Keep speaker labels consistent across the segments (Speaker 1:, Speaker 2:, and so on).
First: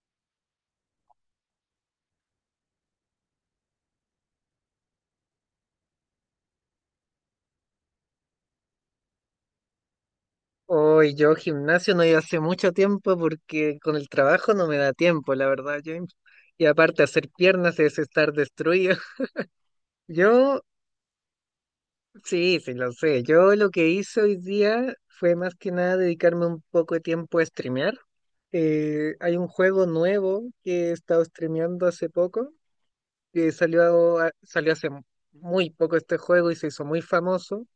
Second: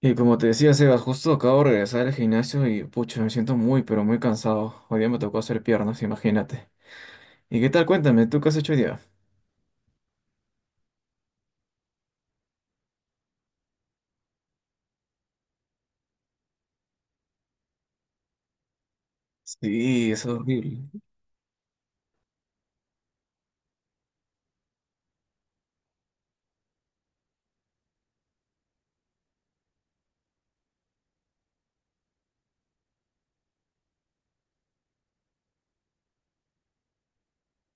Speaker 1: Y como te decía, Sebas, justo acabo de regresar al gimnasio y pucha, me siento muy, pero muy cansado. Hoy día me tocó hacer piernas, imagínate. ¿Y qué tal? Cuéntame, ¿tú qué has hecho hoy día?
Speaker 2: Hoy yo gimnasio no iba hace mucho tiempo porque con el trabajo no me da tiempo, la verdad, James. Y aparte hacer piernas es estar destruido.
Speaker 1: Sí, es
Speaker 2: Yo,
Speaker 1: horrible.
Speaker 2: sí, sí, lo sé. Yo lo que hice hoy día fue más que nada dedicarme un poco de tiempo a streamear. Hay un juego nuevo que he estado streameando hace poco, que salió, salió hace muy poco este juego y se hizo muy famoso.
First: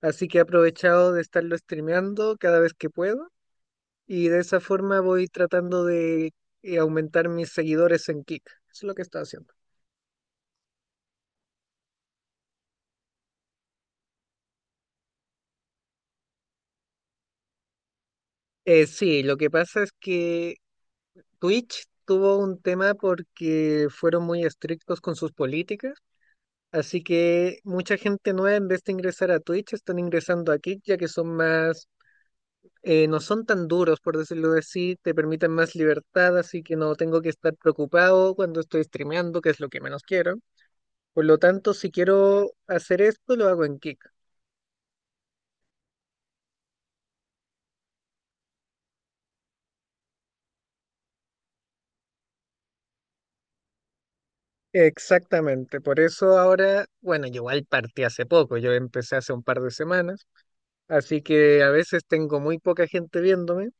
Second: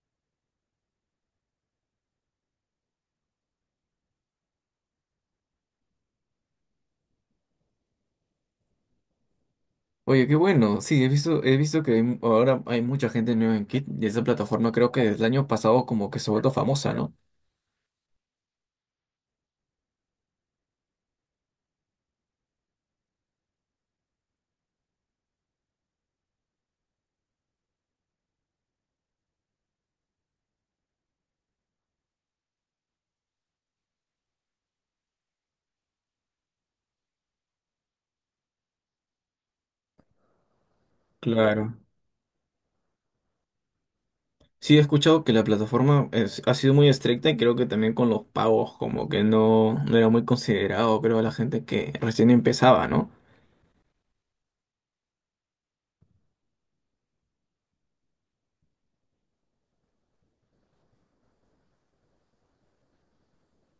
Speaker 2: Así que he aprovechado de estarlo streameando cada vez que puedo. Y de esa forma voy tratando de aumentar mis seguidores en Kick. Eso es lo que estoy haciendo.
Speaker 1: Oye, qué bueno. Sí, he visto que hay ahora hay mucha gente nueva en Kit y esa plataforma creo que desde el año pasado como que se ha vuelto famosa, ¿no?
Speaker 2: Sí, lo que pasa es que Twitch tuvo un tema porque fueron muy estrictos con sus políticas, así que mucha gente nueva en vez de ingresar a Twitch están ingresando a Kick ya que son más, no son tan duros por decirlo así, te permiten más libertad, así que no tengo que estar preocupado cuando estoy streameando, que es lo que menos quiero. Por lo
Speaker 1: Claro.
Speaker 2: tanto, si quiero hacer esto, lo hago en Kick.
Speaker 1: Sí, he escuchado que la plataforma ha sido muy estricta y creo que también con los pagos como que no, no era muy considerado, creo, a la gente que recién empezaba, ¿no?
Speaker 2: Exactamente, por eso ahora, bueno, yo igual partí hace poco, yo empecé hace un par de semanas, así que a veces tengo muy poca gente viéndome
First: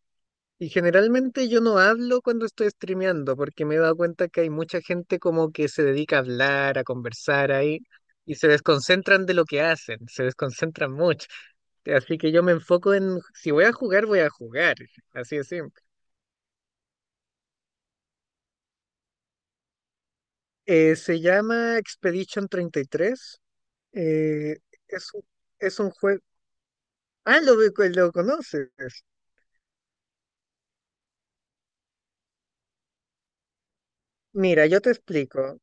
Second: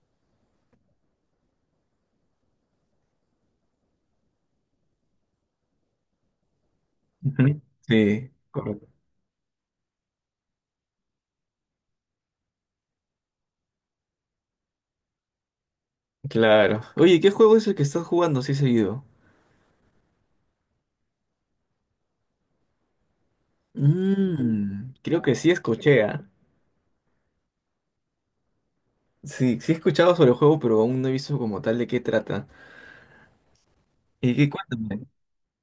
Speaker 2: y generalmente yo no hablo cuando estoy streameando porque me he dado cuenta que hay mucha gente como que se dedica a hablar, a conversar
Speaker 1: Ujú.
Speaker 2: ahí
Speaker 1: Sí.
Speaker 2: y se desconcentran de lo que hacen, se desconcentran mucho. Así que yo me enfoco en, si voy a jugar, voy a jugar, así de simple.
Speaker 1: Claro. Oye, ¿qué juego es el que estás jugando así seguido?
Speaker 2: Se llama Expedition 33, eh,
Speaker 1: Mmm,
Speaker 2: es
Speaker 1: creo
Speaker 2: un...
Speaker 1: que sí
Speaker 2: Es un
Speaker 1: escuché,
Speaker 2: juego.
Speaker 1: ¿ah?
Speaker 2: Pues, lo conoces.
Speaker 1: Sí, sí he escuchado sobre el juego, pero aún no he visto como tal de qué trata. ¿Y qué
Speaker 2: Mira, yo te
Speaker 1: cuéntame?
Speaker 2: explico.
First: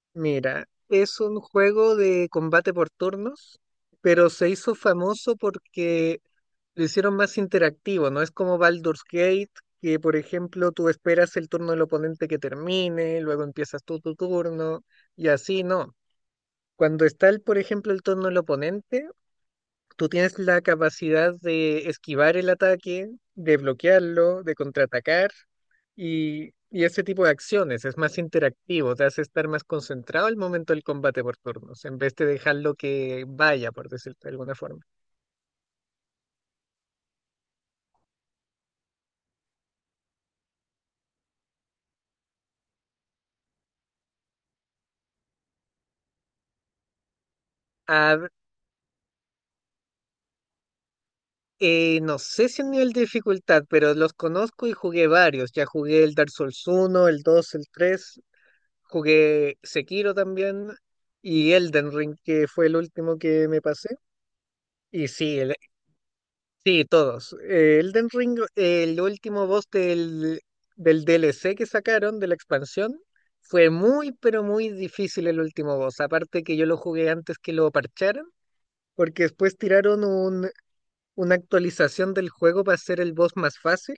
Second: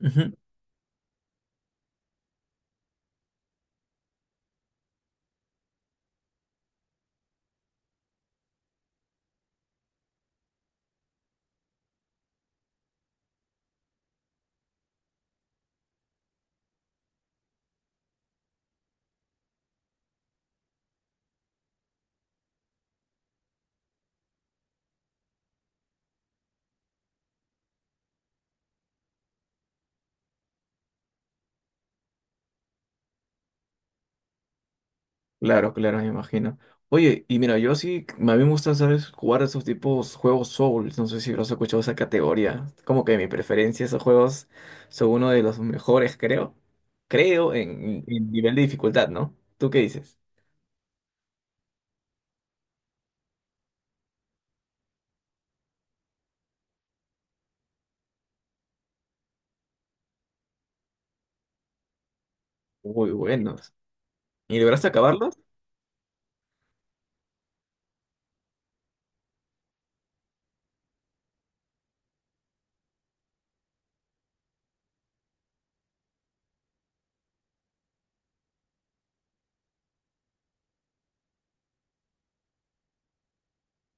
Speaker 1: Ujú.
Speaker 2: Mira, es un juego de combate por turnos, pero se hizo famoso porque lo hicieron más interactivo, ¿no? Es como Baldur's Gate, que por ejemplo tú esperas el turno del oponente que termine, luego empiezas tú tu turno, y así no. Cuando está, el, por ejemplo, el turno del oponente, tú tienes la capacidad de esquivar el ataque, de bloquearlo, de contraatacar. Y ese tipo de acciones es más interactivo, te hace estar más concentrado al momento del combate por turnos, en vez de dejarlo que vaya, por decirlo de alguna forma.
Speaker 1: Claro, claro, me imagino. Oye, y mira, yo sí, a mí me gusta, ¿sabes? Jugar esos tipos juegos Souls. No sé si habrás escuchado esa categoría. Como que mi preferencia, esos juegos son uno de los mejores, creo. Creo
Speaker 2: A v-
Speaker 1: en nivel de dificultad, ¿no? ¿Tú qué dices?
Speaker 2: no sé si el nivel de dificultad, pero los conozco y jugué varios. Ya jugué el Dark Souls uno, el dos, el tres, jugué Sekiro también y Elden Ring, que fue el
Speaker 1: Muy
Speaker 2: último que me
Speaker 1: buenos.
Speaker 2: pasé.
Speaker 1: ¿Y lograste
Speaker 2: Y
Speaker 1: acabarlos?
Speaker 2: sí, el, Sí, todos. Elden Ring, el último boss del DLC que sacaron de la expansión, fue muy, pero muy difícil el último boss. Aparte que yo lo jugué antes que lo parcharan, porque después tiraron una actualización del juego para hacer el boss más fácil.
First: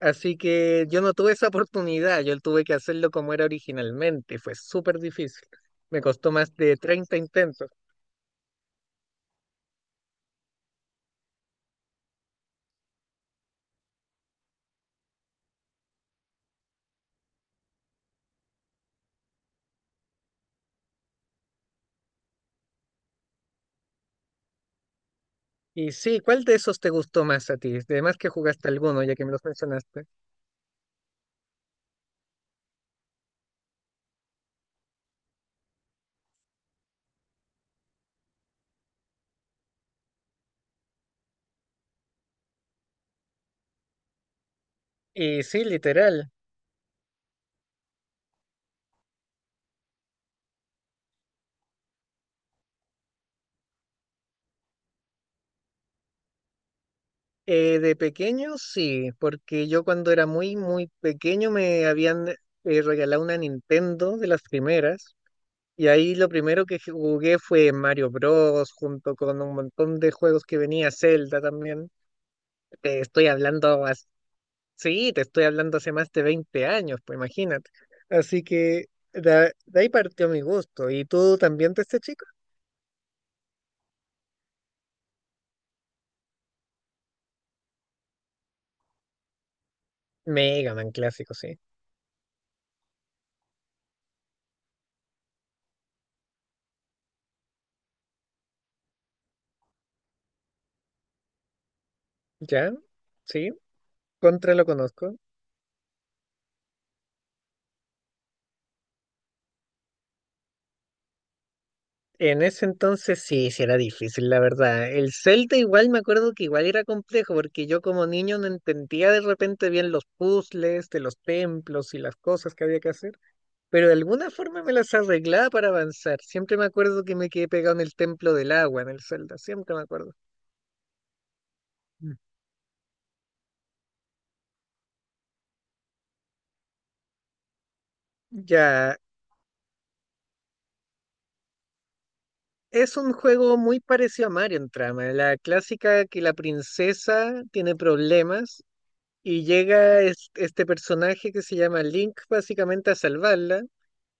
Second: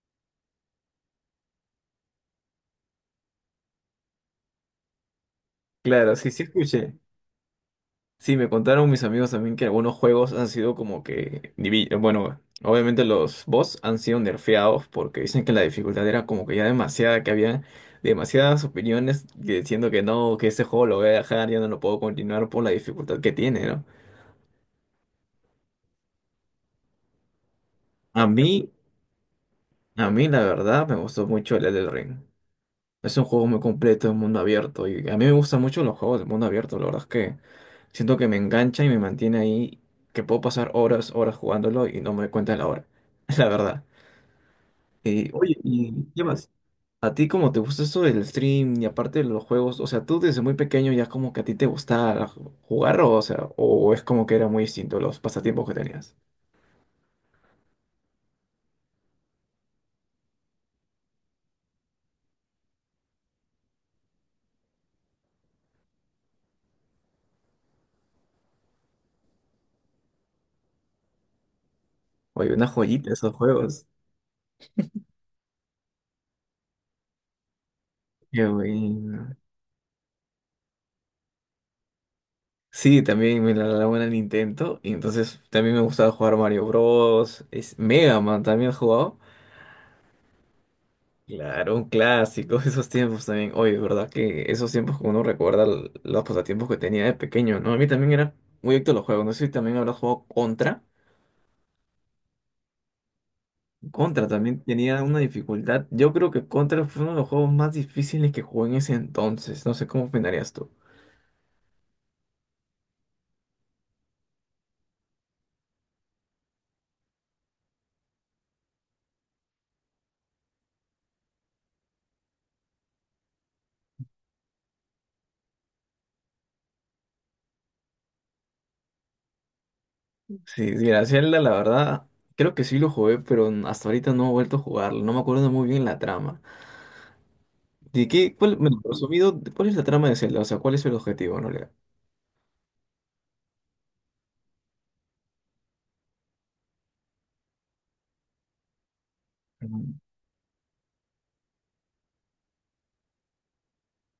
Speaker 2: Así que yo no tuve esa oportunidad, yo tuve que hacerlo como era originalmente. Fue súper difícil. Me
Speaker 1: Claro, sí,
Speaker 2: costó
Speaker 1: sí
Speaker 2: más de
Speaker 1: escuché.
Speaker 2: 30 intentos.
Speaker 1: Sí, me contaron mis amigos también que algunos juegos han sido como que, bueno, obviamente los boss han sido nerfeados porque dicen que la dificultad era como que ya demasiada, que había demasiadas opiniones diciendo que no, que ese juego lo voy a dejar, ya no lo puedo continuar por la dificultad que tiene, ¿no?
Speaker 2: Y sí, ¿cuál de esos te gustó más a ti? Además
Speaker 1: A
Speaker 2: que
Speaker 1: mí,
Speaker 2: jugaste alguno, ya que me los mencionaste.
Speaker 1: a mí la verdad me gustó mucho el Elden Ring. Es un juego muy completo, un mundo abierto y a mí me gustan mucho los juegos de mundo abierto, la verdad es que siento que me engancha y me mantiene ahí, que puedo pasar horas, horas jugándolo y no me doy cuenta de la hora, la verdad. Oye,
Speaker 2: Sí,
Speaker 1: y ¿qué
Speaker 2: literal.
Speaker 1: más? ¿A ti cómo te gusta esto del stream y aparte de los juegos? O sea, tú desde muy pequeño ya como que a ti te gustaba jugar o sea, o es como que era muy distinto los pasatiempos que tenías.
Speaker 2: De pequeño sí, porque yo cuando era muy, muy pequeño me habían regalado una Nintendo de las primeras y ahí lo primero que jugué fue Mario Bros. Junto con un montón de juegos que venía Zelda también.
Speaker 1: Oye, una
Speaker 2: Te
Speaker 1: joyita
Speaker 2: estoy
Speaker 1: esos
Speaker 2: hablando,
Speaker 1: juegos.
Speaker 2: as- Sí, te estoy hablando hace más de 20 años, pues imagínate. Así
Speaker 1: Qué
Speaker 2: que
Speaker 1: bueno.
Speaker 2: de ahí partió mi gusto. ¿Y tú también de este chico?
Speaker 1: Sí, también me la daba una Nintendo y entonces también me gustaba jugar Mario Bros. Es Mega Man, también he jugado.
Speaker 2: Mega Man clásico, sí.
Speaker 1: Claro, un clásico, esos tiempos también. Oye, verdad que esos tiempos que uno recuerda los pasatiempos que tenía de pequeño, ¿no? A mí también era muy adicto a los juegos. No sé si también habrás jugado Contra.
Speaker 2: ¿Ya? Sí,
Speaker 1: Contra
Speaker 2: contra
Speaker 1: también
Speaker 2: lo
Speaker 1: tenía
Speaker 2: conozco.
Speaker 1: una dificultad. Yo creo que Contra fue uno de los juegos más difíciles que jugué en ese entonces. No sé cómo opinarías tú.
Speaker 2: En ese entonces sí, sí era difícil, la verdad. El Zelda igual me acuerdo que igual era complejo, porque yo como niño no entendía de repente bien los puzzles de los templos y las cosas que había que hacer, pero de alguna forma me las arreglaba para avanzar. Siempre me acuerdo que me quedé pegado en el templo del agua, en el Zelda, siempre me acuerdo.
Speaker 1: Sí, mira, Zelda, la verdad,
Speaker 2: Mm.
Speaker 1: creo que sí lo jugué, pero hasta ahorita no he vuelto a jugarlo. No me acuerdo muy bien la trama. ¿De qué? ¿Cuál, bueno,
Speaker 2: Ya,
Speaker 1: resumido, cuál es la trama de Zelda? O sea, ¿cuál es el objetivo en realidad?
Speaker 2: es un juego muy parecido a Mario en trama, la clásica que la princesa tiene problemas. Y
Speaker 1: Ujú.
Speaker 2: llega este personaje que se llama Link básicamente a salvarla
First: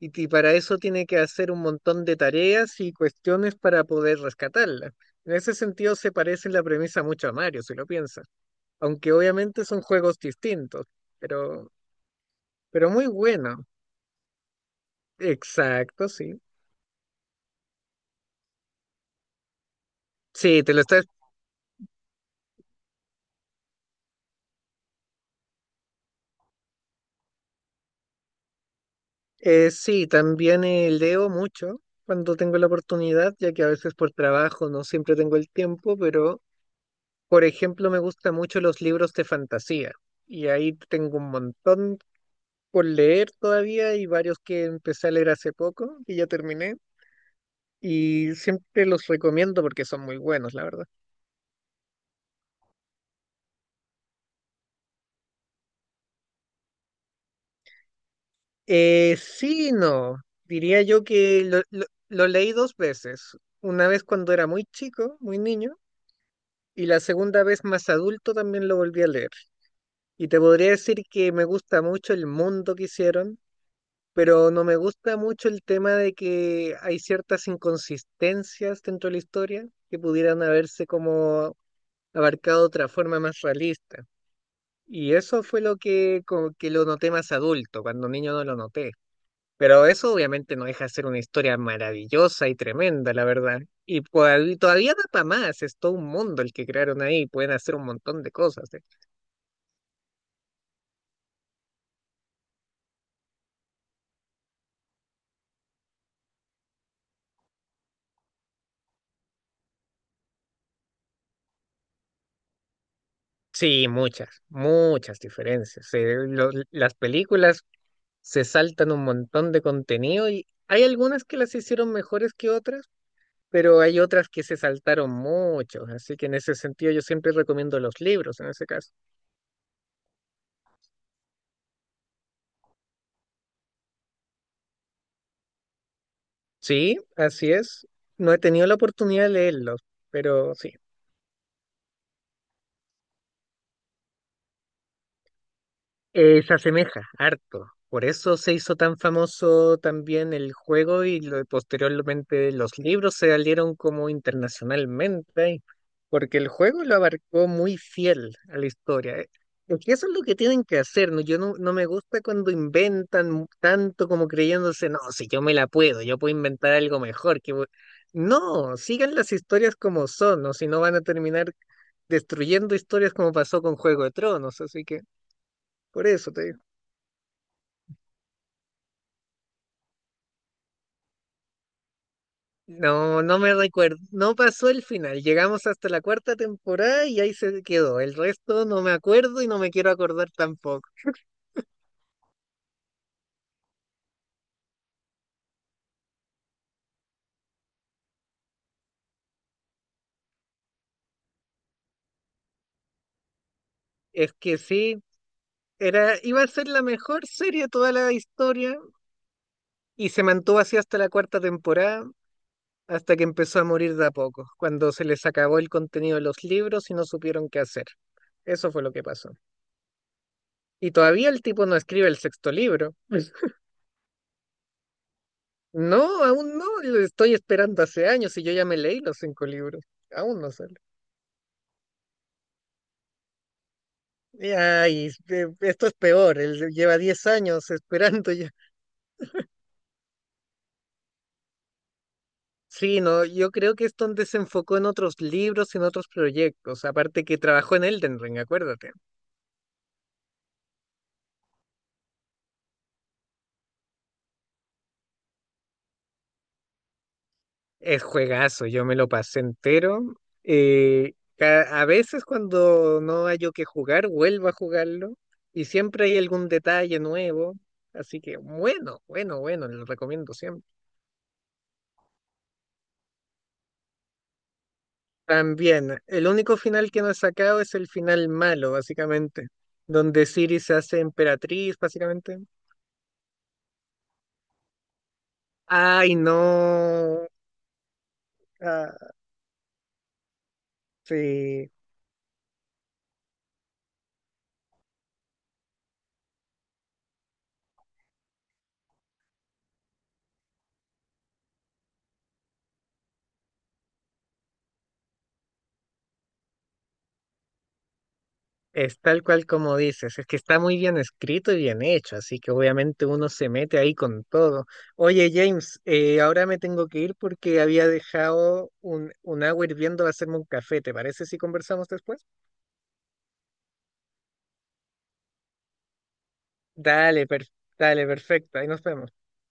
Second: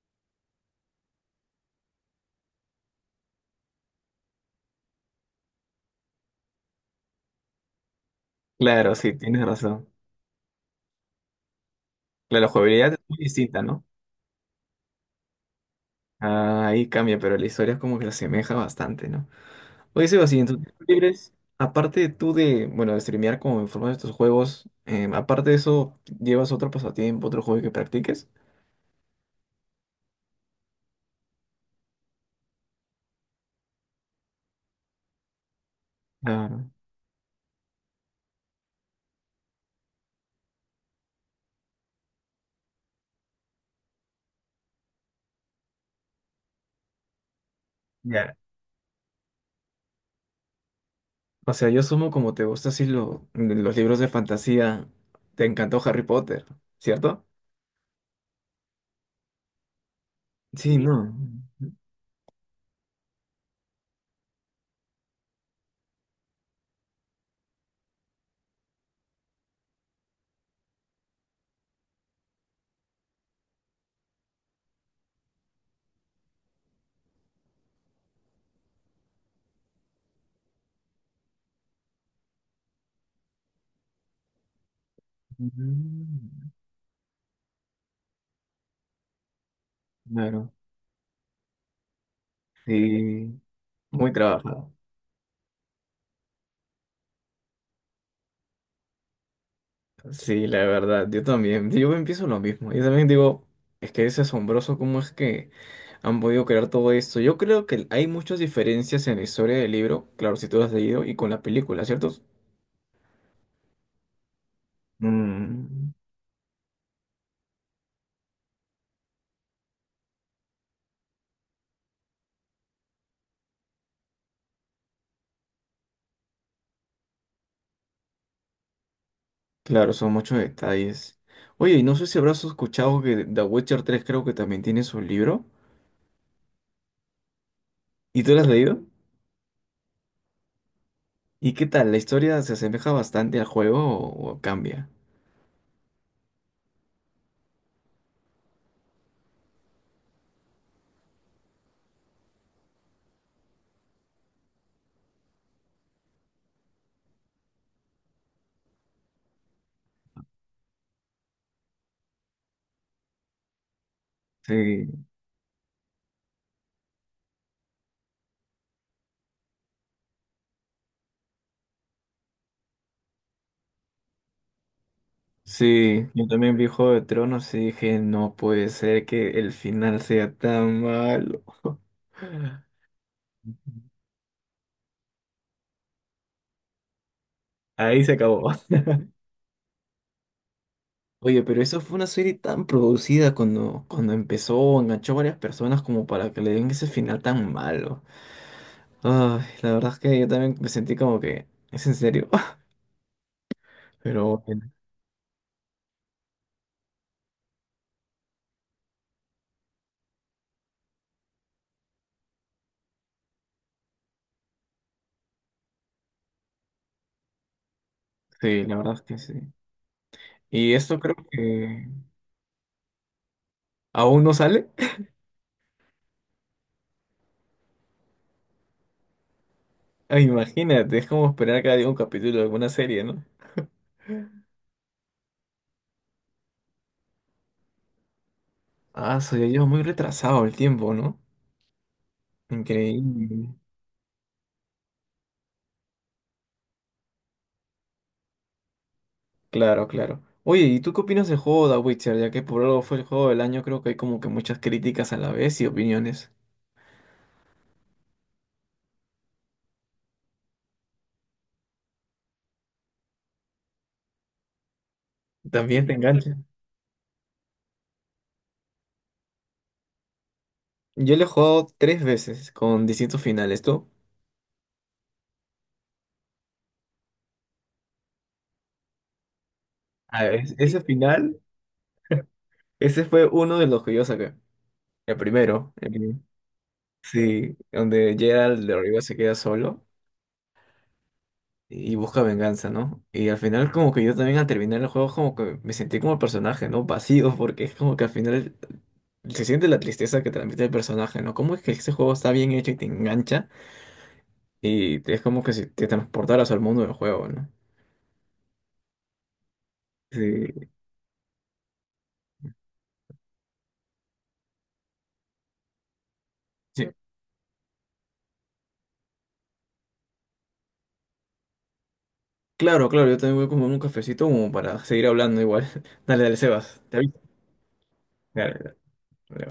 Speaker 2: y para eso tiene que hacer un montón de tareas y cuestiones para poder rescatarla. En ese sentido se parece en la premisa mucho a Mario, si lo piensas,
Speaker 1: Claro,
Speaker 2: aunque
Speaker 1: sí, tienes
Speaker 2: obviamente son
Speaker 1: razón.
Speaker 2: juegos distintos, pero,
Speaker 1: Claro, la
Speaker 2: pero
Speaker 1: jugabilidad es
Speaker 2: muy
Speaker 1: muy distinta,
Speaker 2: bueno.
Speaker 1: ¿no?
Speaker 2: Exacto, sí.
Speaker 1: Ah, ahí cambia, pero la historia es como que se asemeja bastante, ¿no? Oye, Sebas, y en tus
Speaker 2: Sí, te lo
Speaker 1: tiempos
Speaker 2: estás...
Speaker 1: libres, aparte tú de, bueno, de streamear como en forma de estos juegos, aparte de eso, ¿llevas otro pasatiempo, otro juego que practiques?
Speaker 2: sí, también leo mucho cuando tengo la oportunidad, ya que a veces por trabajo no siempre tengo el tiempo, pero...
Speaker 1: Ah,
Speaker 2: Por ejemplo, me gustan mucho los libros de fantasía y ahí tengo un montón por leer todavía y varios que empecé a leer hace poco y ya terminé y
Speaker 1: ya.
Speaker 2: siempre los recomiendo porque son muy buenos, la verdad.
Speaker 1: O sea, yo sumo como te gusta así los libros de fantasía, te encantó Harry Potter, ¿cierto?
Speaker 2: Sí, no,
Speaker 1: Sí, sí.
Speaker 2: diría yo
Speaker 1: No.
Speaker 2: que lo leí dos veces, una vez cuando era muy chico, muy niño. Y la segunda vez más adulto también lo volví a leer. Y te podría decir que me gusta mucho el mundo que hicieron, pero no me gusta mucho el tema de que hay ciertas inconsistencias dentro de la historia que pudieran haberse como abarcado de otra forma más realista. Y eso fue lo que,
Speaker 1: Mm.
Speaker 2: como que lo noté más adulto, cuando niño no lo noté. Pero eso
Speaker 1: Claro.
Speaker 2: obviamente no deja de ser una historia maravillosa y tremenda, la
Speaker 1: Sí,
Speaker 2: verdad. Y
Speaker 1: muy
Speaker 2: pues,
Speaker 1: trabajado.
Speaker 2: todavía da para más, es todo un mundo el que crearon ahí, pueden hacer un montón de cosas, ¿eh?
Speaker 1: Sí, la verdad, yo también, yo empiezo lo mismo. Yo también digo, es que es asombroso cómo es que han podido crear todo esto. Yo creo que hay muchas diferencias en la historia del libro, claro, si tú lo has leído, y con la película, ¿cierto?
Speaker 2: Sí, muchas, muchas diferencias.
Speaker 1: Mm,
Speaker 2: Las películas se saltan un montón de contenido y hay algunas que las hicieron mejores que otras, pero hay otras que se saltaron mucho, así que en ese sentido yo siempre recomiendo los libros en ese caso.
Speaker 1: claro, son muchos detalles. Oye, y no sé si habrás escuchado que The Witcher 3 creo que también tiene su libro.
Speaker 2: Sí, así es.
Speaker 1: ¿Y
Speaker 2: No
Speaker 1: tú
Speaker 2: he
Speaker 1: lo has
Speaker 2: tenido la
Speaker 1: leído?
Speaker 2: oportunidad de leerlos, pero sí.
Speaker 1: ¿Y qué tal? ¿La historia se asemeja bastante al juego o cambia?
Speaker 2: Se asemeja harto. Por eso se hizo tan famoso también el juego y posteriormente los libros se salieron como internacionalmente, ¿eh? Porque el juego lo abarcó muy fiel a la historia, ¿eh? Es que eso es lo que tienen que hacer, ¿no? Yo no, no me gusta cuando inventan tanto como creyéndose, no,
Speaker 1: Sí.
Speaker 2: si yo me la puedo, yo puedo inventar algo mejor. Que... voy-". No, sigan las historias como son, o si no van a terminar destruyendo historias como pasó con Juego de Tronos, así que por
Speaker 1: Sí, yo
Speaker 2: eso te
Speaker 1: también
Speaker 2: digo.
Speaker 1: vi Juego de Tronos y dije, no puede ser que el final sea tan malo.
Speaker 2: No, no me recuerdo. No pasó el final. Llegamos hasta la cuarta temporada y ahí se quedó.
Speaker 1: Ahí se
Speaker 2: El
Speaker 1: acabó.
Speaker 2: resto no me acuerdo y no me quiero acordar tampoco.
Speaker 1: Oye, pero eso fue una serie tan producida cuando empezó, enganchó a varias personas como para que le den ese final tan malo. Ay, la verdad es que yo también me sentí como que, es en serio.
Speaker 2: Es
Speaker 1: Pero
Speaker 2: que
Speaker 1: bueno,
Speaker 2: sí, era, iba a ser la mejor serie de toda la historia y se mantuvo así hasta la cuarta temporada, hasta que empezó a morir de a poco, cuando se les acabó el contenido de los libros y no supieron qué hacer.
Speaker 1: sí,
Speaker 2: Eso
Speaker 1: la
Speaker 2: fue lo
Speaker 1: verdad es
Speaker 2: que
Speaker 1: que
Speaker 2: pasó.
Speaker 1: sí. Y
Speaker 2: Y
Speaker 1: esto creo
Speaker 2: todavía el tipo no
Speaker 1: que
Speaker 2: escribe el sexto libro.
Speaker 1: aún no sale.
Speaker 2: No, aún no. Lo estoy esperando hace años y yo ya me leí los cinco libros.
Speaker 1: Ah,
Speaker 2: Aún no sé.
Speaker 1: imagínate, es como esperar cada día un capítulo de alguna serie, ¿no?
Speaker 2: Esto es peor, él lleva 10 años esperando ya.
Speaker 1: Ah, soy yo muy retrasado el tiempo, ¿no?
Speaker 2: Sí, no, yo
Speaker 1: Increíble.
Speaker 2: creo que es donde se enfocó en otros libros, en otros proyectos, aparte que trabajó en Elden Ring, acuérdate.
Speaker 1: Claro, claro. Oye, ¿y tú qué opinas del juego de Witcher? Ya que por algo fue el juego del año, creo que hay como que muchas críticas a la vez y opiniones.
Speaker 2: Es juegazo, yo me lo pasé entero. A veces cuando no hay yo que jugar, vuelvo a jugarlo y
Speaker 1: También te
Speaker 2: siempre hay
Speaker 1: engancha.
Speaker 2: algún detalle nuevo, así que bueno, bueno, bueno, lo recomiendo siempre.
Speaker 1: Yo lo he jugado tres veces con distintos finales. ¿Tú?
Speaker 2: También, el único final que no he sacado es el final malo, básicamente,
Speaker 1: A
Speaker 2: donde
Speaker 1: ver,
Speaker 2: Ciri se
Speaker 1: ese
Speaker 2: hace
Speaker 1: final,
Speaker 2: emperatriz, básicamente.
Speaker 1: ese fue uno de los que yo saqué. El primero.
Speaker 2: Ay, no.
Speaker 1: Sí, donde Geralt de Rivia
Speaker 2: Ah,
Speaker 1: se queda solo
Speaker 2: sí,
Speaker 1: y busca venganza, ¿no? Y al final como que yo también al terminar el juego como que me sentí como el personaje, ¿no? Vacío, porque es como que al final se siente la tristeza que transmite el personaje, ¿no? ¿Cómo es que ese juego está bien hecho y te engancha y es como que si te transportaras al mundo del juego, ¿no?
Speaker 2: es tal cual como dices, es que está
Speaker 1: Sí,
Speaker 2: muy bien escrito y bien hecho, así que obviamente uno se mete ahí con todo. Oye, James, ahora me tengo
Speaker 1: sí.
Speaker 2: que ir porque había dejado un agua hirviendo a hacerme un café, ¿te parece si conversamos después?
Speaker 1: Claro, claro, yo también voy como en un cafecito como para seguir hablando igual. Dale, dale, Sebas. Te aviso.
Speaker 2: Dale, per- Dale,
Speaker 1: Dale,
Speaker 2: perfecto, ahí nos vemos.
Speaker 1: dale.